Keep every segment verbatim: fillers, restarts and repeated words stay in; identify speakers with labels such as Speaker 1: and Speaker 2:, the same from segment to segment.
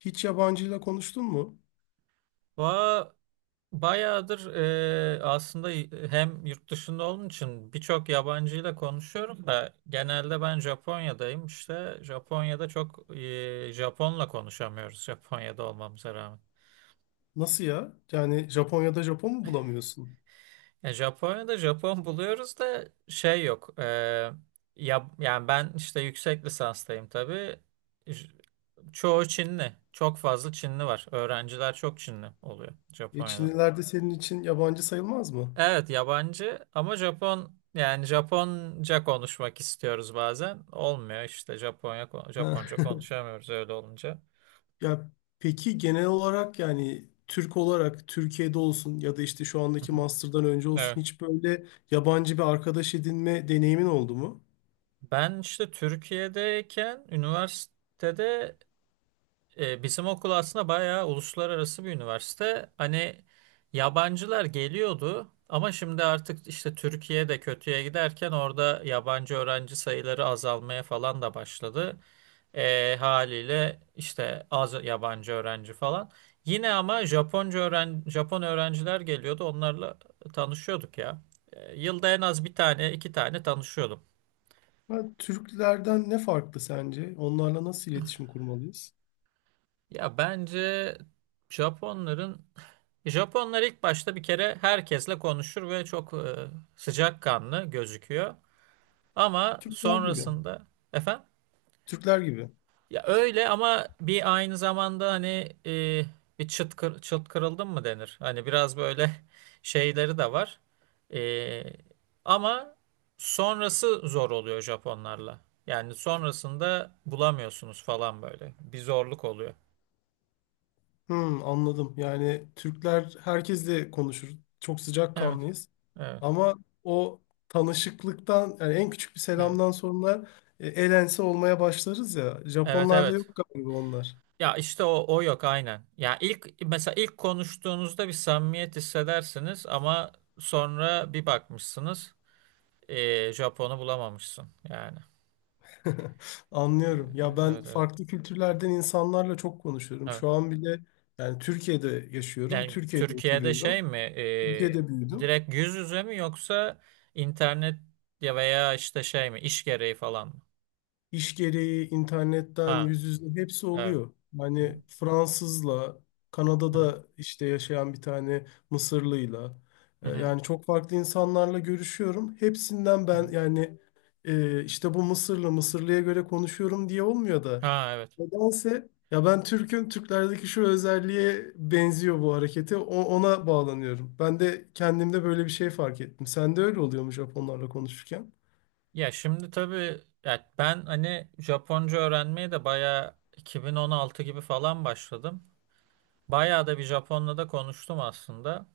Speaker 1: Hiç yabancıyla konuştun mu?
Speaker 2: Va bayağıdır e, aslında hem yurt dışında olduğum için birçok yabancıyla konuşuyorum da genelde ben Japonya'dayım işte Japonya'da çok e, Japon'la konuşamıyoruz Japonya'da olmamıza rağmen.
Speaker 1: Nasıl ya? Yani Japonya'da Japon mu bulamıyorsun?
Speaker 2: E, Japonya'da Japon buluyoruz da şey yok. E, ya, yani ben işte yüksek lisanstayım tabii. J- Çoğu Çinli. Çok fazla Çinli var. Öğrenciler çok Çinli oluyor
Speaker 1: E,
Speaker 2: Japonya'da.
Speaker 1: Çinliler de senin için yabancı sayılmaz mı?
Speaker 2: Evet yabancı ama Japon yani Japonca konuşmak istiyoruz bazen. Olmuyor işte Japonya
Speaker 1: Ha.
Speaker 2: Japonca konuşamıyoruz öyle olunca.
Speaker 1: Ya, peki genel olarak yani Türk olarak Türkiye'de olsun ya da işte şu
Speaker 2: Hı
Speaker 1: andaki
Speaker 2: hı.
Speaker 1: master'dan önce
Speaker 2: Evet.
Speaker 1: olsun hiç böyle yabancı bir arkadaş edinme deneyimin oldu mu?
Speaker 2: Ben işte Türkiye'deyken üniversitede e, bizim okul aslında bayağı uluslararası bir üniversite. Hani yabancılar geliyordu ama şimdi artık işte Türkiye'de de kötüye giderken orada yabancı öğrenci sayıları azalmaya falan da başladı. E, haliyle işte az yabancı öğrenci falan. Yine ama Japonca öğren Japon öğrenciler geliyordu. Onlarla tanışıyorduk ya. E, yılda en az bir tane, iki tane tanışıyordum.
Speaker 1: Ha, Türklerden ne farklı sence? Onlarla nasıl iletişim kurmalıyız?
Speaker 2: Ya bence Japonların Japonlar ilk başta bir kere herkesle konuşur ve çok e, sıcakkanlı gözüküyor. Ama
Speaker 1: Türkler gibi.
Speaker 2: sonrasında efendim.
Speaker 1: Türkler gibi.
Speaker 2: Ya öyle ama bir aynı zamanda hani e, bir çıt, kır, çıt kırıldın mı denir. Hani biraz böyle şeyleri de var. E, ama sonrası zor oluyor Japonlarla. Yani sonrasında bulamıyorsunuz falan böyle. Bir zorluk oluyor.
Speaker 1: Hmm, anladım. Yani Türkler herkesle konuşur. Çok
Speaker 2: Evet,
Speaker 1: sıcakkanlıyız.
Speaker 2: evet,
Speaker 1: Ama o tanışıklıktan yani en küçük bir
Speaker 2: evet.
Speaker 1: selamdan sonra e, el ense olmaya başlarız ya.
Speaker 2: Evet,
Speaker 1: Japonlarda
Speaker 2: evet.
Speaker 1: yok galiba onlar.
Speaker 2: Ya işte o, o yok aynen. Ya ilk mesela ilk konuştuğunuzda bir samimiyet hissedersiniz ama sonra bir bakmışsınız e, Japon'u bulamamışsın yani. Ee,
Speaker 1: Anlıyorum. Ya
Speaker 2: Evet,
Speaker 1: ben
Speaker 2: evet, evet.
Speaker 1: farklı kültürlerden insanlarla çok konuşuyorum.
Speaker 2: Evet.
Speaker 1: Şu an bile yani Türkiye'de yaşıyorum.
Speaker 2: Yani
Speaker 1: Türkiye'de
Speaker 2: Türkiye'de şey
Speaker 1: oturuyorum.
Speaker 2: mi,
Speaker 1: Türkiye'de
Speaker 2: e,
Speaker 1: büyüdüm.
Speaker 2: direkt yüz yüze mi yoksa internet ya veya işte şey mi, iş gereği falan mı?
Speaker 1: İş gereği internetten
Speaker 2: Ha,
Speaker 1: yüz yüze hepsi
Speaker 2: evet.
Speaker 1: oluyor.
Speaker 2: Hı
Speaker 1: Yani Fransızla,
Speaker 2: hı, hı hı,
Speaker 1: Kanada'da işte yaşayan bir tane Mısırlıyla
Speaker 2: hı
Speaker 1: e,
Speaker 2: hı,
Speaker 1: yani çok farklı insanlarla görüşüyorum. Hepsinden
Speaker 2: hı.
Speaker 1: ben yani e, işte bu Mısırlı, Mısırlıya göre konuşuyorum diye olmuyor da
Speaker 2: Ha, evet.
Speaker 1: nedense ya ben Türk'üm, Türklerdeki şu özelliğe benziyor bu hareketi. O- ona bağlanıyorum. Ben de kendimde böyle bir şey fark ettim. Sen de öyle oluyormuş Japonlarla konuşurken.
Speaker 2: Ya şimdi tabii ya ben hani Japonca öğrenmeye de bayağı iki bin on altı gibi falan başladım. Bayağı da bir Japonla da konuştum aslında.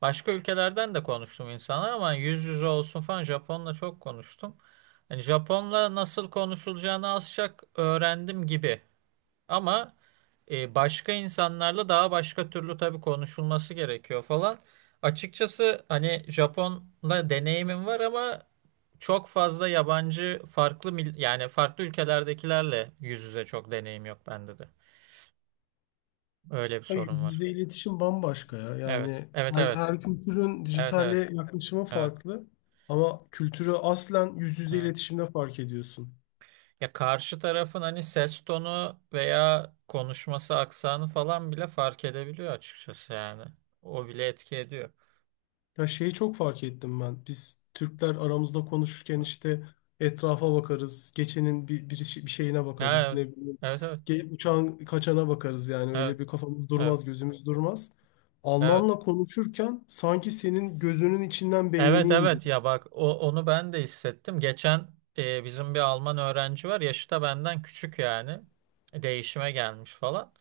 Speaker 2: Başka ülkelerden de konuştum insanlar ama yüz yüze olsun falan Japonla çok konuştum. Yani Japonla nasıl konuşulacağını az çok öğrendim gibi. Ama e, başka insanlarla daha başka türlü tabii konuşulması gerekiyor falan. Açıkçası hani Japonla deneyimim var ama çok fazla yabancı farklı mil- yani farklı ülkelerdekilerle yüz yüze çok deneyim yok bende de. Öyle bir
Speaker 1: Ya,
Speaker 2: sorun var.
Speaker 1: yüzde iletişim bambaşka ya.
Speaker 2: Evet.
Speaker 1: Yani
Speaker 2: Evet
Speaker 1: her,
Speaker 2: evet.
Speaker 1: her kültürün
Speaker 2: Evet
Speaker 1: dijitale
Speaker 2: evet.
Speaker 1: yaklaşımı
Speaker 2: Evet.
Speaker 1: farklı. Ama kültürü aslen yüz yüze
Speaker 2: Evet.
Speaker 1: iletişimde fark ediyorsun.
Speaker 2: Ya karşı tarafın hani ses tonu veya konuşması aksanı falan bile fark edebiliyor açıkçası yani. O bile etki ediyor.
Speaker 1: Ya şeyi çok fark ettim ben. Biz Türkler aramızda konuşurken
Speaker 2: Evet.
Speaker 1: işte etrafa bakarız. Geçenin bir, bir, işi- bir şeyine
Speaker 2: Ha,
Speaker 1: bakarız.
Speaker 2: evet.
Speaker 1: Ne bileyim.
Speaker 2: Evet evet.
Speaker 1: ge- Uçağın kaçana bakarız yani.
Speaker 2: Evet.
Speaker 1: Öyle bir kafamız
Speaker 2: Evet.
Speaker 1: durmaz, gözümüz durmaz.
Speaker 2: Evet.
Speaker 1: Almanla konuşurken sanki senin gözünün içinden beynini
Speaker 2: Evet evet
Speaker 1: inceliyor,
Speaker 2: ya bak o, onu ben de hissettim. Geçen e, bizim bir Alman öğrenci var. Yaşı da benden küçük yani. E, Değişime gelmiş falan.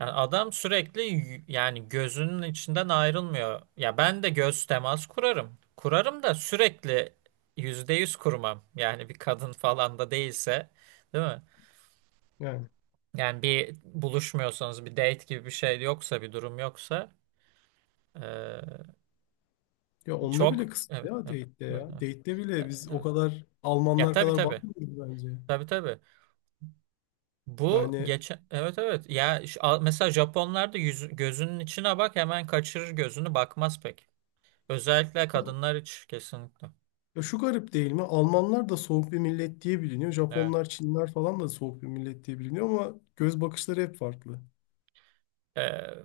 Speaker 2: Yani adam sürekli y- yani gözünün içinden ayrılmıyor. Ya ben de göz temas kurarım. Kurarım da sürekli yüzde yüz kurmam. Yani bir kadın falan da değilse, değil mi?
Speaker 1: yani.
Speaker 2: Yani bir buluşmuyorsanız bir date gibi bir şey yoksa bir durum yoksa e,
Speaker 1: Ya onda bile
Speaker 2: çok
Speaker 1: kısıtlı
Speaker 2: evet
Speaker 1: ya
Speaker 2: evet
Speaker 1: date'de
Speaker 2: evet.
Speaker 1: ya.
Speaker 2: Evet.
Speaker 1: Date'de bile
Speaker 2: Ya,
Speaker 1: biz o
Speaker 2: evet.
Speaker 1: kadar
Speaker 2: Ya
Speaker 1: Almanlar
Speaker 2: tabii
Speaker 1: kadar
Speaker 2: tabii.
Speaker 1: bakmıyoruz bence.
Speaker 2: Tabii tabii. Bu
Speaker 1: Yani
Speaker 2: geçen evet evet. Ya şu- a- mesela Japonlar da yüz- gözünün içine bak hemen kaçırır gözünü bakmaz pek. Özellikle kadınlar hiç kesinlikle.
Speaker 1: ya şu garip değil mi? Almanlar da soğuk bir millet diye biliniyor.
Speaker 2: Evet.
Speaker 1: Japonlar, Çinler falan da soğuk bir millet diye biliniyor ama göz bakışları hep farklı.
Speaker 2: Ee,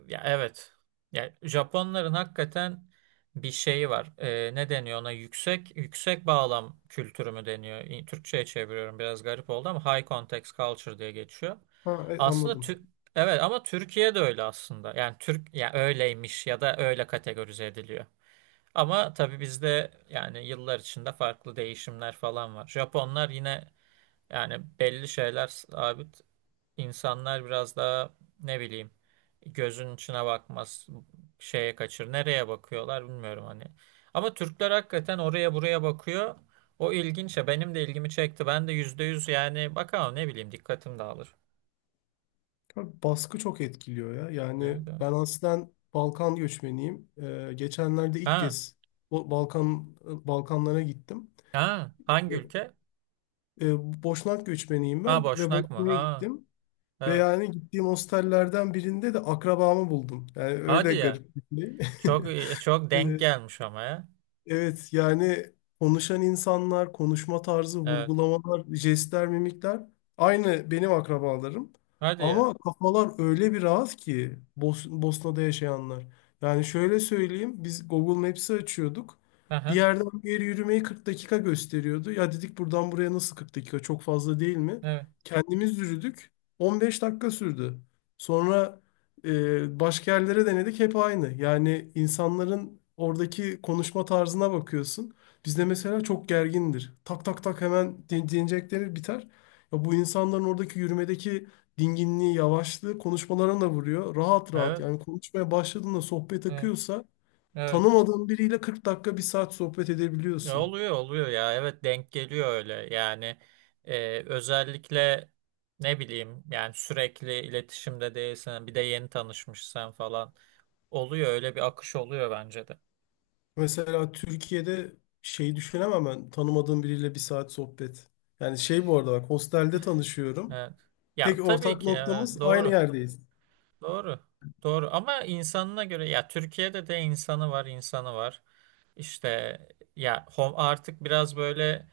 Speaker 2: ya evet. Ya Japonların hakikaten bir şeyi var. Ee, ne deniyor ona? Yüksek yüksek bağlam kültürü mü deniyor? İ- Türkçe'ye çeviriyorum biraz garip oldu ama high context culture diye geçiyor.
Speaker 1: Ha, e,
Speaker 2: Aslında
Speaker 1: anladım.
Speaker 2: Tü- evet ama Türkiye de öyle aslında. Yani Türk ya öyleymiş ya da öyle kategorize ediliyor. Ama tabii bizde yani yıllar içinde farklı değişimler falan var. Japonlar yine yani belli şeyler sabit. İnsanlar biraz daha ne bileyim gözün içine bakmaz, şeye kaçır. Nereye bakıyorlar bilmiyorum hani. Ama Türkler hakikaten oraya buraya bakıyor. O ilginç ya benim de ilgimi çekti. Ben de yüzde yüz yani bakalım ne bileyim dikkatim dağılır.
Speaker 1: Tabii baskı çok etkiliyor ya. Yani
Speaker 2: Evet, evet.
Speaker 1: ben aslen Balkan göçmeniyim. Ee, geçenlerde ilk
Speaker 2: Ha,
Speaker 1: kez Bo- Balkan Balkanlara gittim.
Speaker 2: ha,
Speaker 1: E,
Speaker 2: hangi ülke?
Speaker 1: e, Boşnak göçmeniyim
Speaker 2: Ha
Speaker 1: ben ve
Speaker 2: Boşnak mı?
Speaker 1: Bosna'ya
Speaker 2: Ha,
Speaker 1: gittim. Ve
Speaker 2: evet.
Speaker 1: yani gittiğim hostellerden birinde de akrabamı buldum. Yani
Speaker 2: Hadi
Speaker 1: öyle
Speaker 2: ya.
Speaker 1: garip bir şey.
Speaker 2: Çok e, çok denk gelmiş ama ya.
Speaker 1: Evet yani konuşan insanlar, konuşma tarzı,
Speaker 2: Evet.
Speaker 1: vurgulamalar, jestler, mimikler aynı benim akrabalarım.
Speaker 2: Hadi ya.
Speaker 1: Ama kafalar öyle bir rahat ki Bos Bosna'da yaşayanlar. Yani şöyle söyleyeyim, biz Google Maps'i açıyorduk. Bir
Speaker 2: Aha.
Speaker 1: yerden bir yere yürümeyi kırk dakika gösteriyordu. Ya dedik, buradan buraya nasıl kırk dakika, çok fazla değil mi?
Speaker 2: Evet.
Speaker 1: Kendimiz yürüdük, on beş dakika sürdü. Sonra ee, başka yerlere denedik, hep aynı. Yani insanların oradaki konuşma tarzına bakıyorsun. Bizde mesela çok gergindir. Tak tak tak, hemen din- dinleyecekleri biter. Ya bu insanların oradaki yürümedeki dinginliği, yavaşlığı konuşmalarına da vuruyor. Rahat rahat
Speaker 2: Evet.
Speaker 1: yani, konuşmaya başladığında sohbet
Speaker 2: Evet.
Speaker 1: akıyorsa
Speaker 2: Evet.
Speaker 1: tanımadığın biriyle kırk dakika, bir saat sohbet
Speaker 2: E,
Speaker 1: edebiliyorsun.
Speaker 2: Oluyor oluyor ya. Evet denk geliyor öyle. Yani e, özellikle ne bileyim yani sürekli iletişimde değilsen bir de yeni tanışmışsan falan oluyor öyle bir akış oluyor bence de.
Speaker 1: Mesela Türkiye'de şey düşünemem ben, tanımadığım biriyle bir saat sohbet. Yani şey, bu arada bak, hostelde tanışıyorum.
Speaker 2: Evet. Ya
Speaker 1: Tek
Speaker 2: tabii
Speaker 1: ortak
Speaker 2: ki evet,
Speaker 1: noktamız aynı
Speaker 2: doğru.
Speaker 1: yerdeyiz.
Speaker 2: Doğru. Doğru ama insanına göre ya Türkiye'de de insanı var, insanı var. İşte ya hom- artık biraz böyle.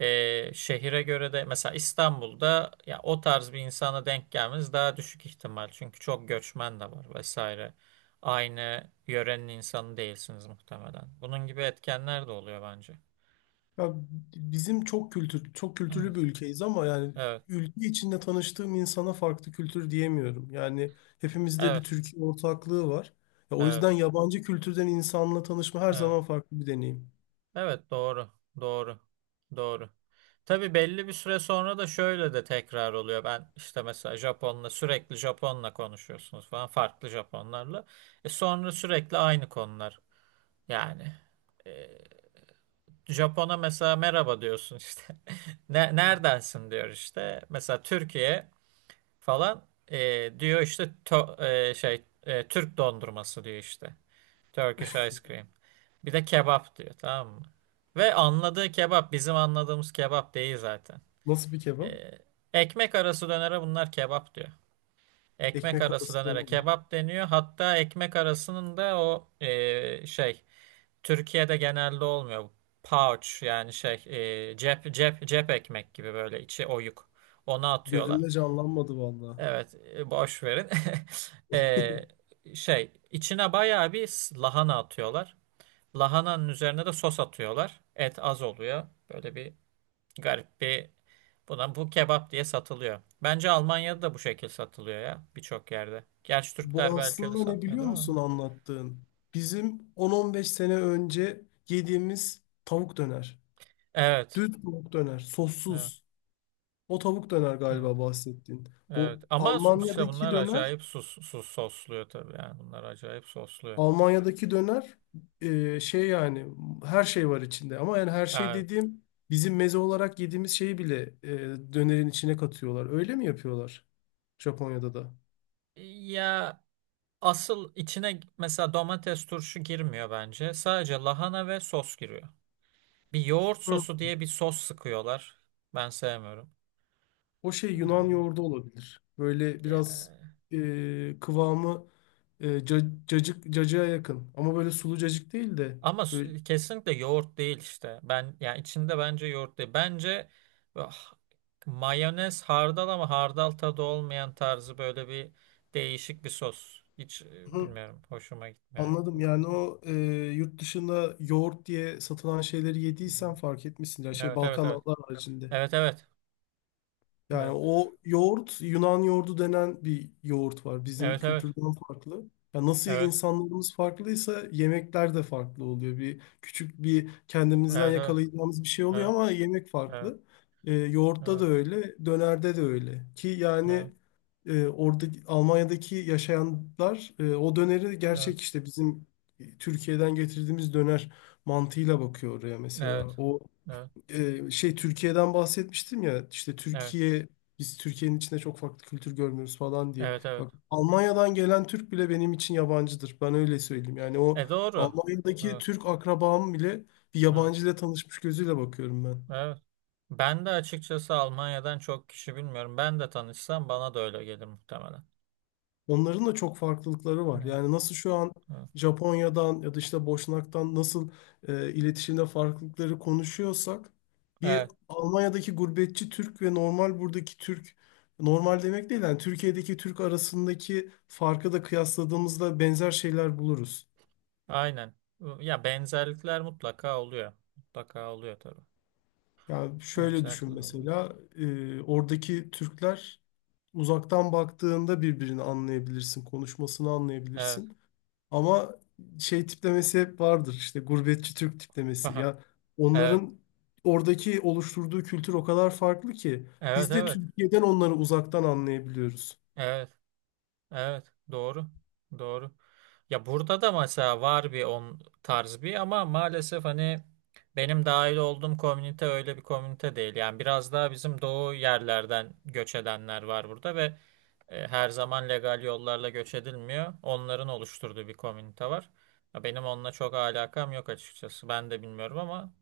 Speaker 2: Ee, şehire göre de mesela İstanbul'da ya o tarz bir insana denk gelmeniz daha düşük ihtimal. Çünkü çok göçmen de var vesaire. Aynı yörenin insanı değilsiniz muhtemelen. Bunun gibi etkenler de oluyor bence.
Speaker 1: Ya bizim çok kültür, çok
Speaker 2: Evet,
Speaker 1: kültürlü bir ülkeyiz ama yani
Speaker 2: evet,
Speaker 1: ülke içinde tanıştığım insana farklı kültür diyemiyorum. Yani hepimizde bir
Speaker 2: evet,
Speaker 1: Türkiye ortaklığı var. Ya o
Speaker 2: evet,
Speaker 1: yüzden yabancı kültürden insanla tanışma her
Speaker 2: evet.
Speaker 1: zaman farklı bir deneyim.
Speaker 2: Evet, doğru, doğru, doğru. Tabii belli bir süre sonra da şöyle de tekrar oluyor. Ben işte mesela Japon'la sürekli Japon'la konuşuyorsunuz falan farklı Japonlarla. E sonra sürekli aynı konular. Yani. e, Japon'a mesela merhaba diyorsun işte. Ne, neredensin diyor işte. Mesela Türkiye falan e, diyor işte to- e, şey e, Türk dondurması diyor işte. Turkish ice cream. Bir de kebap diyor tamam mı? Ve anladığı kebap bizim anladığımız kebap değil zaten.
Speaker 1: Nasıl bir kebap?
Speaker 2: E, ekmek arası dönere bunlar kebap diyor. Ekmek
Speaker 1: Ekmek
Speaker 2: arası
Speaker 1: arası
Speaker 2: dönere
Speaker 1: döner.
Speaker 2: kebap deniyor. Hatta ekmek arasının da o e, şey Türkiye'de genelde olmuyor. Pouch yani şey e, cep cep cep ekmek gibi böyle içi oyuk. Onu atıyorlar.
Speaker 1: Gözümde canlanmadı vallahi.
Speaker 2: Evet e, boş verin. E, şey içine bayağı bir s- lahana atıyorlar. Lahananın üzerine de sos atıyorlar. Et az oluyor. Böyle bir garip bir buna bu kebap diye satılıyor. Bence Almanya'da da bu şekil satılıyor ya birçok yerde. Gerçi Türkler
Speaker 1: Bu
Speaker 2: belki öyle
Speaker 1: aslında ne biliyor
Speaker 2: satmıyordur ama.
Speaker 1: musun anlattığın? Bizim on on beş sene önce yediğimiz tavuk döner.
Speaker 2: Evet.
Speaker 1: Düz tavuk döner,
Speaker 2: Evet.
Speaker 1: sossuz. O tavuk döner
Speaker 2: Evet.
Speaker 1: galiba bahsettiğin. Bu
Speaker 2: Evet ama su- işte
Speaker 1: Almanya'daki
Speaker 2: bunlar
Speaker 1: döner,
Speaker 2: acayip sus, sus sosluyor tabii yani bunlar acayip sosluyor.
Speaker 1: Almanya'daki döner e, şey yani her şey var içinde. Ama yani her şey
Speaker 2: Yani,
Speaker 1: dediğim, bizim meze olarak yediğimiz şeyi bile e, dönerin içine katıyorlar. Öyle mi yapıyorlar Japonya'da da?
Speaker 2: ya asıl içine mesela domates turşu girmiyor bence. Sadece lahana ve sos giriyor. Bir yoğurt
Speaker 1: Hı.
Speaker 2: sosu diye bir sos sıkıyorlar. Ben sevmiyorum.
Speaker 1: O şey Yunan
Speaker 2: Ee,
Speaker 1: yoğurdu olabilir. Böyle
Speaker 2: ya
Speaker 1: biraz e, kıvamı e, ca- cacık, cacığa yakın. Ama böyle sulu cacık değil de
Speaker 2: ama
Speaker 1: böyle.
Speaker 2: su- kesinlikle yoğurt değil işte. Ben yani içinde bence yoğurt değil. Bence ah, mayonez hardal ama hardal tadı olmayan tarzı böyle bir değişik bir sos. Hiç e,
Speaker 1: Hı.
Speaker 2: bilmiyorum. Hoşuma gitmiyor.
Speaker 1: Anladım. Yani o e, yurt dışında yoğurt diye satılan şeyleri yediysen
Speaker 2: Hmm.
Speaker 1: fark etmişsin. Yani şey,
Speaker 2: Evet evet evet.
Speaker 1: Balkanlar haricinde.
Speaker 2: Evet evet.
Speaker 1: Yani
Speaker 2: Evet.
Speaker 1: o yoğurt, Yunan yoğurdu denen bir yoğurt var. Bizim
Speaker 2: Evet evet.
Speaker 1: kültürden farklı. Ya nasıl
Speaker 2: Evet.
Speaker 1: insanlarımız farklıysa yemekler de farklı oluyor. Bir küçük bir kendimizden
Speaker 2: Evet evet.
Speaker 1: yakalayacağımız bir şey oluyor
Speaker 2: Evet.
Speaker 1: ama yemek
Speaker 2: Evet.
Speaker 1: farklı. Ee, yoğurtta da
Speaker 2: Evet.
Speaker 1: öyle, dönerde de öyle. Ki
Speaker 2: Evet.
Speaker 1: yani e, orada Almanya'daki yaşayanlar e, o döneri
Speaker 2: Evet.
Speaker 1: gerçek işte bizim Türkiye'den getirdiğimiz döner mantığıyla bakıyor oraya mesela.
Speaker 2: Evet.
Speaker 1: O
Speaker 2: Evet.
Speaker 1: e, şey, Türkiye'den bahsetmiştim ya, işte
Speaker 2: Evet.
Speaker 1: Türkiye, biz Türkiye'nin içinde çok farklı kültür görmüyoruz falan diye.
Speaker 2: Evet.
Speaker 1: Bak,
Speaker 2: Evet.
Speaker 1: Almanya'dan gelen Türk bile benim için yabancıdır. Ben öyle söyleyeyim. Yani o
Speaker 2: E doğru.
Speaker 1: Almanya'daki
Speaker 2: Evet.
Speaker 1: Türk akrabam bile bir
Speaker 2: Evet.
Speaker 1: yabancı ile tanışmış gözüyle bakıyorum ben.
Speaker 2: Evet. Ben de açıkçası Almanya'dan çok kişi bilmiyorum. Ben de tanışsam bana da öyle gelir muhtemelen.
Speaker 1: Onların da çok farklılıkları var.
Speaker 2: Evet,
Speaker 1: Yani nasıl şu an
Speaker 2: evet.
Speaker 1: Japonya'dan ya da işte Boşnak'tan nasıl e, iletişimde farklılıkları konuşuyorsak, bir
Speaker 2: Evet,
Speaker 1: Almanya'daki gurbetçi Türk ve normal buradaki Türk, normal demek değil yani Türkiye'deki Türk arasındaki farkı da kıyasladığımızda benzer şeyler buluruz.
Speaker 2: aynen. Ya benzerlikler mutlaka oluyor. Mutlaka oluyor tabii.
Speaker 1: Yani şöyle düşün
Speaker 2: Benzerlikler oluyor.
Speaker 1: mesela, e, oradaki Türkler, uzaktan baktığında birbirini anlayabilirsin, konuşmasını
Speaker 2: Evet.
Speaker 1: anlayabilirsin. Ama şey tiplemesi hep vardır, işte gurbetçi Türk tiplemesi. Ya
Speaker 2: Evet.
Speaker 1: onların oradaki oluşturduğu kültür o kadar farklı ki
Speaker 2: Evet,
Speaker 1: biz de
Speaker 2: evet.
Speaker 1: Türkiye'den onları uzaktan anlayabiliyoruz.
Speaker 2: Evet, evet. Doğru. Doğru. Ya burada da mesela var bir on tarz bir ama maalesef hani benim dahil olduğum komünite öyle bir komünite değil. Yani biraz daha bizim doğu yerlerden göç edenler var burada ve e, her zaman legal yollarla göç edilmiyor. Onların oluşturduğu bir komünite var. Ya benim onunla çok alakam yok açıkçası. Ben de bilmiyorum ama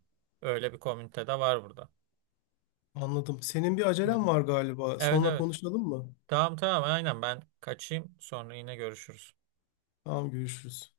Speaker 2: öyle bir komünite de var burada.
Speaker 1: Anladım. Senin bir acelen
Speaker 2: Öyle.
Speaker 1: var galiba.
Speaker 2: Evet
Speaker 1: Sonra
Speaker 2: evet.
Speaker 1: konuşalım mı?
Speaker 2: Tamam tamam aynen ben kaçayım sonra yine görüşürüz.
Speaker 1: Tamam, görüşürüz.